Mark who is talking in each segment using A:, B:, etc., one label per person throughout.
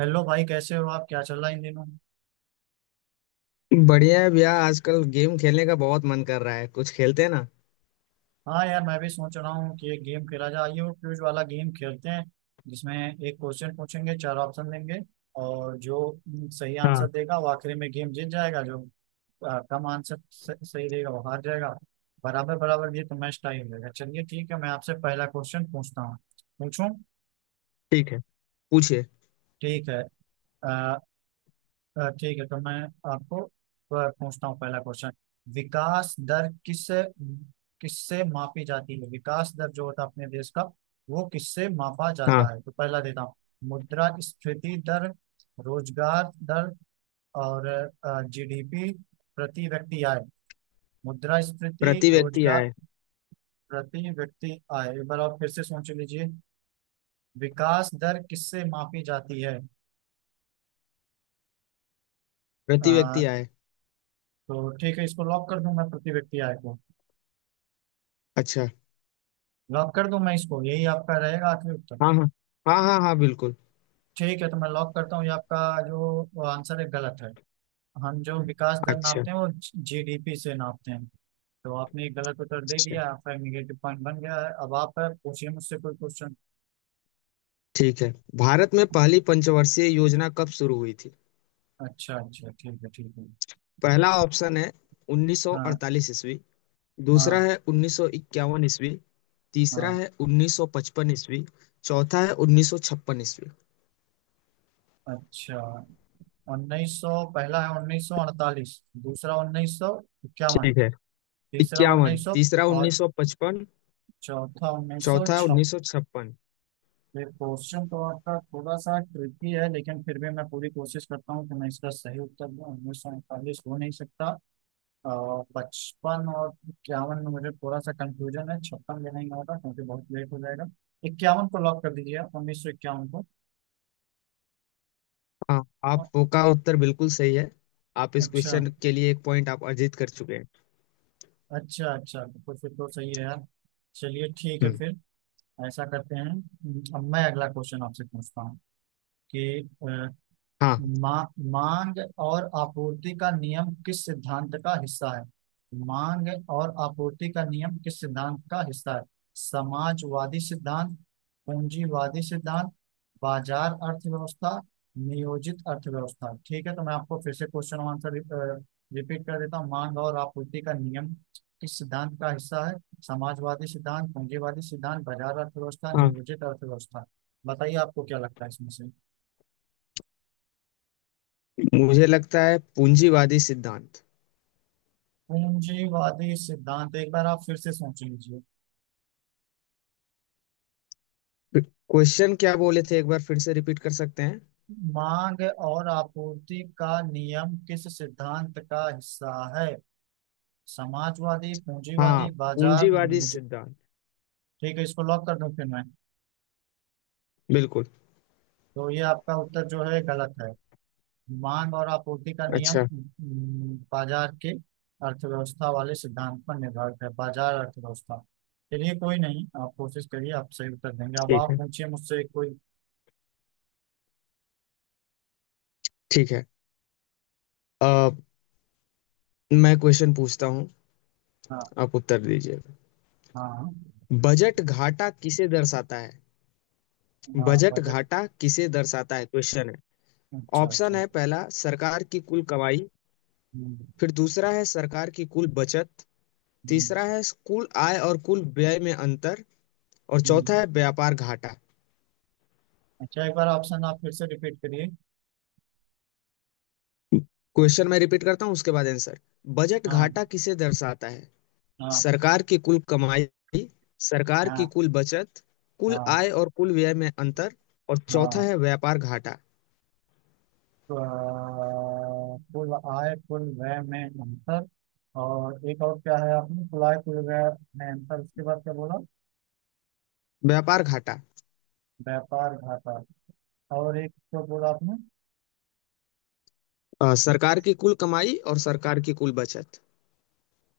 A: Hello भाई, कैसे हो आप? क्या चल रहा है इन दिनों?
B: बढ़िया है भैया। आजकल गेम खेलने का बहुत मन कर रहा है, कुछ खेलते हैं ना।
A: हाँ यार, मैं भी सोच रहा हूँ कि एक गेम खेला जाए। आइए वो क्विज वाला गेम खेलते हैं जिसमें एक क्वेश्चन पूछेंगे, चार ऑप्शन देंगे और जो सही
B: हाँ।
A: आंसर देगा वो आखिरी में गेम जीत जाएगा। जो कम आंसर सही देगा वो हार जाएगा। बराबर बराबर ये तो मैच टाई हो जाएगा। चलिए ठीक है, मैं आपसे पहला क्वेश्चन पूछता हूँ, पूछूं।
B: ठीक है। पूछिए।
A: ठीक है। ठीक है तो मैं आपको पूछता हूँ पहला क्वेश्चन। विकास दर किससे मापी जाती है? विकास दर जो होता है अपने देश का वो किससे मापा
B: हाँ।
A: जाता है? तो पहला देता हूँ, मुद्रा स्फीति दर, रोजगार दर और जीडीपी, प्रति व्यक्ति आय। मुद्रा स्फीति,
B: प्रति व्यक्ति
A: रोजगार,
B: आए।
A: प्रति व्यक्ति आय। एक बार आप फिर से सोच लीजिए, विकास दर किससे मापी जाती है?
B: प्रति
A: अ,
B: व्यक्ति आए।
A: तो ठीक है, इसको लॉक कर दूं मैं प्रति व्यक्ति आय को।
B: अच्छा।
A: लॉक कर दूं मैं इसको, यही आपका रहेगा आखिरी उत्तर।
B: हाँ हाँ। हाँ हाँ हाँ, बिल्कुल।
A: ठीक है तो मैं लॉक करता हूँ, ये आपका जो आंसर है गलत है। हम जो विकास दर
B: अच्छा
A: नापते हैं वो जीडीपी से नापते हैं। तो आपने ये गलत उत्तर दे
B: अच्छा,
A: दिया, आपका निगेटिव पॉइंट बन गया है। अब आप पूछिए मुझसे कोई क्वेश्चन।
B: ठीक है। भारत में पहली पंचवर्षीय योजना कब शुरू हुई थी?
A: अच्छा अच्छा, ठीक है ठीक है।
B: पहला ऑप्शन है
A: हाँ
B: 1948 ईस्वी। दूसरा
A: हाँ
B: है 1951 ईस्वी। तीसरा
A: हाँ।
B: है 1955 ईस्वी। चौथा है 1956 ईस्वी।
A: अच्छा, उन्नीस सौ, पहला है 1948, दूसरा उन्नीस सौ इक्यावन,
B: ठीक है।
A: तीसरा
B: इक्यावन,
A: उन्नीस सौ
B: तीसरा
A: और
B: 1955।
A: चौथा उन्नीस सौ
B: चौथा
A: छप्पन।
B: 1956।
A: ये क्वेश्चन तो आपका थोड़ा सा ट्रिकी है, लेकिन फिर भी मैं पूरी कोशिश करता हूँ कि मैं इसका सही उत्तर दूँ। 1948 हो नहीं सकता, और 55 और 51 में मुझे थोड़ा सा कंफ्यूजन है, 56 में नहीं होगा क्योंकि बहुत लेट हो जाएगा। 51 को लॉक कर दीजिए आप, 1951 को।
B: हाँ,
A: अ-
B: आपका उत्तर बिल्कुल सही है। आप इस
A: अच्छा।
B: क्वेश्चन के लिए एक पॉइंट आप अर्जित कर चुके हैं।
A: अच्छा अच्छा, तो फिर तो सही है यार। चलिए ठीक है
B: हम्म।
A: फिर, ऐसा करते हैं। अब मैं अगला क्वेश्चन आपसे पूछता हूँ कि अ,
B: हाँ
A: मा, मांग और आपूर्ति का नियम किस सिद्धांत का हिस्सा है? मांग और आपूर्ति का नियम किस सिद्धांत का हिस्सा है? समाजवादी सिद्धांत, पूंजीवादी सिद्धांत, बाजार अर्थव्यवस्था, नियोजित अर्थव्यवस्था। ठीक है तो मैं आपको फिर से क्वेश्चन आंसर रिपीट कर देता हूँ। मांग और आपूर्ति का नियम किस सिद्धांत का हिस्सा है? समाजवादी सिद्धांत, पूंजीवादी सिद्धांत, बाजार अर्थव्यवस्था,
B: हाँ।
A: नियोजित अर्थव्यवस्था। बताइए आपको क्या लगता है इसमें से?
B: मुझे लगता है पूंजीवादी सिद्धांत।
A: पूंजीवादी सिद्धांत, एक बार आप फिर से सोच लीजिए।
B: क्वेश्चन क्या बोले थे, एक बार फिर से रिपीट कर सकते हैं?
A: मांग और आपूर्ति का नियम किस सिद्धांत का हिस्सा है? समाजवादी,
B: हाँ।
A: पूंजीवादी, बाजार,
B: पूंजीवादी
A: न्यूज।
B: सिद्धांत।
A: ठीक है, इसको लॉक कर दूं फिर मैं।
B: बिल्कुल।
A: तो ये आपका उत्तर जो है गलत है। मांग और आपूर्ति का नियम
B: अच्छा।
A: बाजार के अर्थव्यवस्था वाले सिद्धांत पर निर्धारित है, बाजार अर्थव्यवस्था। चलिए कोई नहीं, आप कोशिश करिए, आप सही उत्तर देंगे। अब
B: ठीक
A: आप
B: है।
A: पूछिए मुझसे कोई।
B: ठीक है। अ, मैं क्वेश्चन पूछता हूँ।
A: हाँ
B: आप उत्तर दीजिए।
A: हाँ,
B: बजट घाटा किसे दर्शाता है?
A: हाँ,
B: बजट
A: बजट।
B: घाटा किसे दर्शाता है क्वेश्चन है।
A: अच्छा
B: ऑप्शन
A: अच्छा।
B: है, पहला सरकार की कुल कमाई।
A: हम्म।
B: फिर दूसरा है सरकार की कुल बचत। तीसरा
A: हम्म।
B: है कुल आय और कुल व्यय में अंतर। और
A: हम्म।
B: चौथा है व्यापार घाटा।
A: अच्छा, एक बार ऑप्शन आप फिर से रिपीट करिए।
B: क्वेश्चन मैं रिपीट करता हूँ, उसके बाद आंसर। बजट
A: हाँ।
B: घाटा किसे दर्शाता है?
A: हाँ।
B: सरकार की कुल कमाई। सरकार की
A: हाँ।
B: कुल बचत। कुल
A: हाँ।
B: आय और कुल व्यय में अंतर। और चौथा
A: हाँ।
B: है व्यापार घाटा।
A: तो कुल आय कुल व्यय में अंतर, और एक और क्या है? आपने कुल आय कुल व्यय में अंतर, उसके बाद क्या बोला?
B: व्यापार घाटा।
A: व्यापार घाटा। और एक तो बोला आपने,
B: सरकार की कुल कमाई और सरकार की कुल बचत।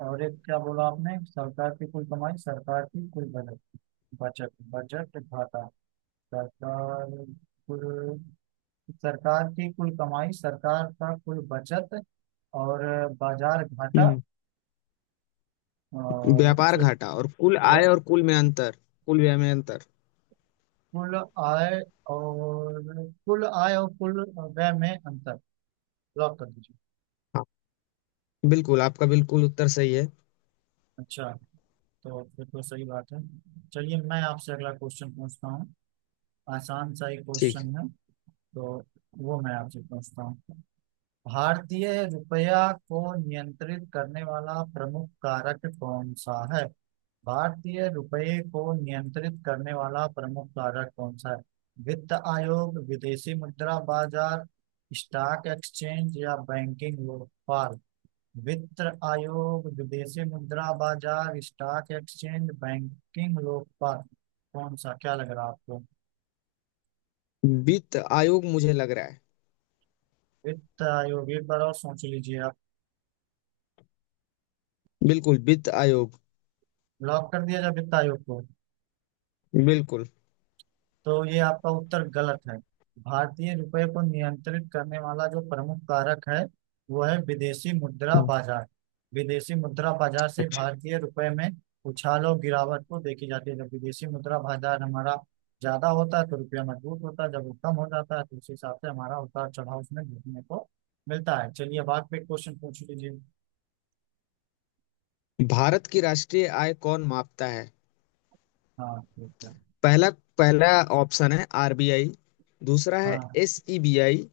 A: और एक क्या बोला आपने? सरकार की कुल कमाई, सरकार की कुल बजट, बजट बजट घाटा, सरकार, कुल, सरकार की कुल कमाई, सरकार का कुल बचत और बाजार घाटा।
B: हम्म।
A: और
B: व्यापार
A: ठीक,
B: घाटा और कुल आय
A: ब-
B: और कुल में अंतर। कुल व्यय में अंतर।
A: कुल आय और कुल आय और कुल व्यय में अंतर, लॉक कर दीजिए।
B: हाँ। बिल्कुल, आपका बिल्कुल उत्तर सही है।
A: अच्छा, तो फिर तो सही बात है। चलिए मैं आपसे अगला क्वेश्चन पूछता हूँ, आसान सा ही
B: ठीक।
A: क्वेश्चन है। तो वो मैं आपसे पूछता हूँ, भारतीय रुपया को नियंत्रित करने वाला प्रमुख कारक कौन सा है? भारतीय रुपये को नियंत्रित करने वाला प्रमुख कारक कौन सा है? वित्त आयोग, विदेशी मुद्रा बाजार, स्टॉक एक्सचेंज या बैंकिंग व्यापार? वित्त आयोग, विदेशी मुद्रा बाजार, स्टॉक एक्सचेंज, बैंकिंग व्यापार। कौन सा क्या लग रहा है आपको?
B: वित्त आयोग मुझे लग रहा है।
A: वित्त आयोग, एक बार और सोच लीजिए आप।
B: बिल्कुल, वित्त आयोग।
A: लॉक कर दिया जाए वित्त आयोग को।
B: बिल्कुल।
A: तो ये आपका उत्तर गलत है। भारतीय रुपए को नियंत्रित करने वाला जो प्रमुख कारक है वो है विदेशी मुद्रा
B: हम्म।
A: बाजार। विदेशी मुद्रा बाजार से
B: अच्छा।
A: भारतीय रुपए में उछाल और गिरावट को देखी जाती है। जब विदेशी मुद्रा बाजार हमारा ज्यादा होता है तो रुपया मजबूत होता है, जब वो कम हो जाता है तो उस हिसाब से हमारा उतार चढ़ाव उसमें देखने को मिलता है। चलिए अब आप एक क्वेश्चन पूछ लीजिए।
B: भारत की राष्ट्रीय आय कौन मापता है?
A: हाँ ठीक है।
B: पहला पहला ऑप्शन है आरबीआई। दूसरा है
A: हाँ।
B: एसईबीआई।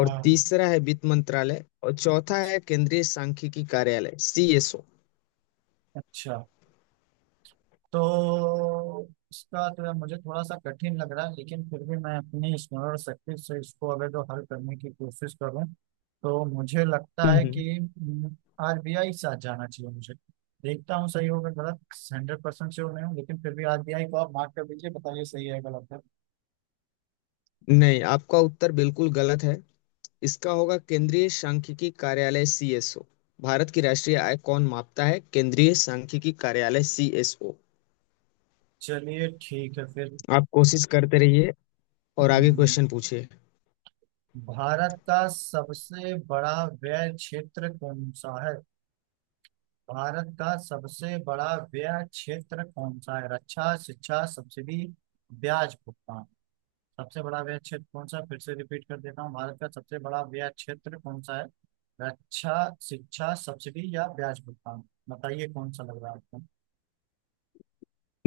B: और
A: हाँ।
B: तीसरा है वित्त मंत्रालय और चौथा है केंद्रीय सांख्यिकी कार्यालय सीएसओ।
A: अच्छा, तो इसका तो मुझे थोड़ा सा कठिन लग रहा है लेकिन फिर भी मैं अपनी स्मरण शक्ति से इसको अगर जो हल करने की कोशिश करूं तो मुझे लगता
B: हम्म
A: है
B: हम्म।
A: कि आरबीआई साथ जाना चाहिए मुझे। देखता हूँ सही होगा गलत। 100% श्योर नहीं हूँ, लेकिन फिर भी आरबीआई को आप मार्क कर दीजिए, बताइए सही है गलत है।
B: नहीं, आपका उत्तर बिल्कुल गलत है। इसका होगा केंद्रीय सांख्यिकी कार्यालय सीएसओ। भारत की राष्ट्रीय आय कौन मापता है? केंद्रीय सांख्यिकी कार्यालय सीएसओ।
A: चलिए ठीक है फिर।
B: आप कोशिश करते रहिए और आगे
A: हम्म,
B: क्वेश्चन पूछिए।
A: भारत का सबसे बड़ा व्यय क्षेत्र कौन सा है? भारत का सबसे बड़ा व्यय क्षेत्र कौन सा है? रक्षा, शिक्षा, सब्सिडी, ब्याज भुगतान। सबसे बड़ा व्यय क्षेत्र कौन सा है? फिर से रिपीट कर देता हूँ, भारत का सबसे बड़ा व्यय क्षेत्र कौन सा है? रक्षा, शिक्षा, सब्सिडी या ब्याज भुगतान? बताइए कौन सा लग रहा है आपको।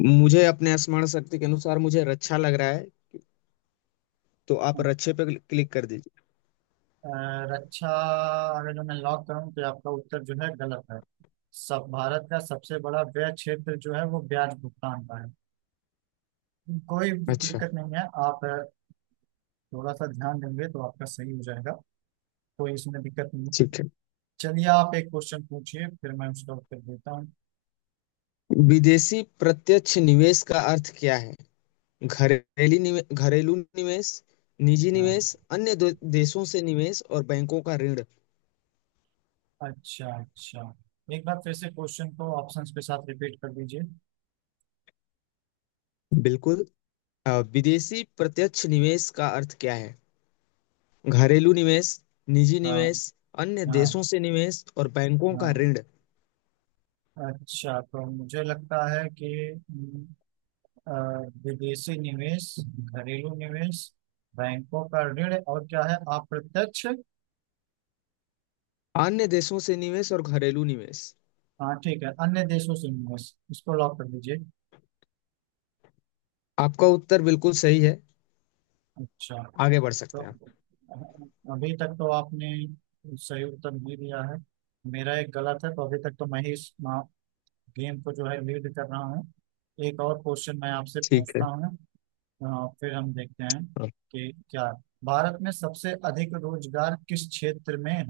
B: मुझे अपने स्मरण शक्ति के अनुसार मुझे रक्षा लग रहा है। तो आप रक्षे पे क्लिक क्लिक कर दीजिए।
A: अ, रक्षा, अगर जो मैं लॉक करूँ तो आपका उत्तर जो है गलत है। सब भारत का सबसे बड़ा व्यय क्षेत्र जो है वो ब्याज भुगतान का है। कोई
B: अच्छा।
A: दिक्कत नहीं है, आप थोड़ा सा ध्यान देंगे तो आपका सही हो जाएगा, कोई इसमें दिक्कत नहीं है।
B: ठीक है।
A: चलिए आप एक क्वेश्चन पूछिए, फिर मैं उसका उत्तर देता हूँ।
B: विदेशी प्रत्यक्ष निवेश का अर्थ क्या है? घरेलू निवेश, निजी निवेश,
A: हाँ,
B: अन्य देशों से निवेश और बैंकों का ऋण।
A: अच्छा अच्छा। एक बार फिर से क्वेश्चन को ऑप्शंस के साथ रिपीट कर दीजिए।
B: बिल्कुल। विदेशी प्रत्यक्ष निवेश का अर्थ क्या है? घरेलू निवेश। निजी
A: हाँ।
B: निवेश। अन्य
A: हाँ।
B: देशों से निवेश और बैंकों का
A: हाँ।
B: ऋण।
A: अच्छा, तो मुझे लगता है कि हम्म, अ, विदेशी निवेश, घरेलू निवेश, बैंकों का ऋण, और क्या है अप्रत्यक्ष।
B: अन्य देशों से निवेश और घरेलू निवेश।
A: हाँ ठीक है, अन्य देशों से निवेश, इसको लॉक कर दीजिए।
B: आपका उत्तर बिल्कुल सही है।
A: अच्छा,
B: आगे बढ़ सकते
A: तो
B: हैं।
A: अभी तक तो आपने सही उत्तर नहीं दिया है, मेरा एक गलत है, तो अभी तक तो मैं ही इस गेम को जो है लीड कर रहा हूँ। एक और क्वेश्चन मैं आपसे
B: ठीक है।
A: पूछता हूँ। हाँ, फिर हम देखते हैं
B: हाँ।
A: कि क्या है। भारत में सबसे अधिक रोजगार किस क्षेत्र में है?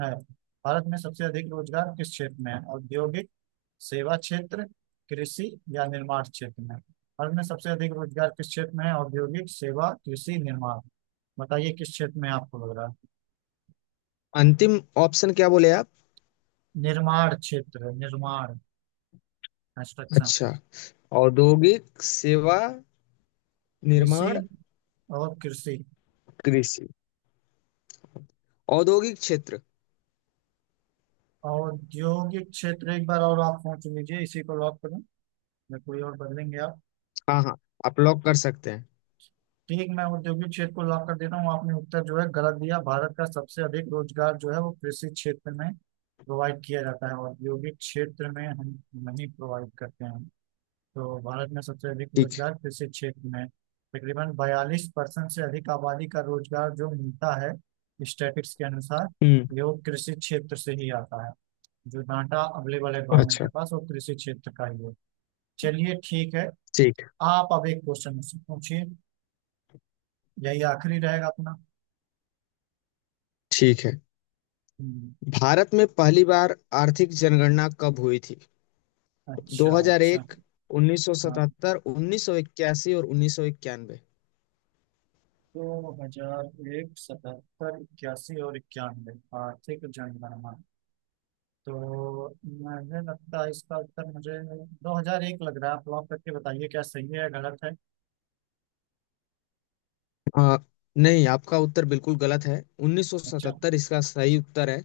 A: भारत में सबसे अधिक रोजगार किस क्षेत्र में है? औद्योगिक, सेवा क्षेत्र, कृषि या निर्माण क्षेत्र में? भारत में सबसे अधिक रोजगार किस क्षेत्र में है? औद्योगिक, सेवा, कृषि, निर्माण। बताइए किस क्षेत्र में आपको लग रहा है।
B: अंतिम ऑप्शन क्या बोले आप?
A: निर्माण क्षेत्र, निर्माण, कंस्ट्रक्शन,
B: अच्छा। औद्योगिक सेवा।
A: कृषि,
B: निर्माण।
A: और कृषि,
B: कृषि। औद्योगिक क्षेत्र।
A: औद्योगिक क्षेत्र। एक बार और आप सोच लीजिए, इसी को लॉक करें या कोई और बदलेंगे आप?
B: हाँ हाँ, आप लॉक कर सकते हैं।
A: ठीक, मैं औद्योगिक क्षेत्र को लॉक कर देता हूँ। आपने उत्तर जो है गलत दिया। भारत का सबसे अधिक रोजगार जो है वो कृषि क्षेत्र में प्रोवाइड किया जाता है, औद्योगिक क्षेत्र में हम नहीं प्रोवाइड करते हैं। तो भारत में सबसे अधिक
B: ठीक है।
A: रोजगार कृषि क्षेत्र में, तकरीबन 42% से अधिक आबादी का रोजगार जो मिलता है स्टैटिस्टिक्स के अनुसार,
B: हम्म।
A: ये वो कृषि क्षेत्र से ही आता है। जो डाटा अवेलेबल है गवर्नमेंट
B: अच्छा।
A: के पास वो कृषि क्षेत्र का ही है। चलिए ठीक है,
B: ठीक।
A: आप अब एक क्वेश्चन मुझसे पूछिए, यही आखिरी रहेगा अपना।
B: ठीक है।
A: हम्म,
B: भारत में पहली बार आर्थिक जनगणना कब हुई थी?
A: अच्छा अच्छा।
B: 2001,
A: हाँ,
B: 1977, 1981 और 1991।
A: 2001, 77, 81 और 91, आर्थिक जनगणना। तो मुझे लगता है इसका उत्तर मुझे 2001 लग रहा है, आप लॉक करके बताइए क्या सही है या गलत है।
B: आ, नहीं, आपका उत्तर बिल्कुल गलत है।
A: अच्छा,
B: 1977 इसका सही उत्तर है।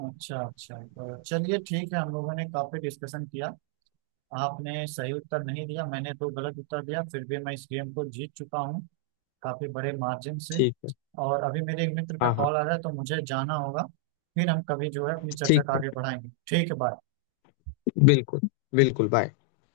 A: अच्छा अच्छा, तो चलिए ठीक है, हम लोगों ने काफी डिस्कशन किया। आपने सही उत्तर नहीं दिया, मैंने दो गलत उत्तर दिया, फिर भी मैं इस गेम को जीत चुका हूँ, काफी बड़े मार्जिन से।
B: ठीक है।
A: और अभी मेरे एक मित्र का
B: हाँ हाँ।
A: कॉल आ रहा है तो मुझे जाना होगा। फिर हम कभी जो है अपनी चर्चा
B: ठीक
A: को
B: है।
A: आगे बढ़ाएंगे। ठीक है, बाय।
B: बिल्कुल। बिल्कुल, बाय।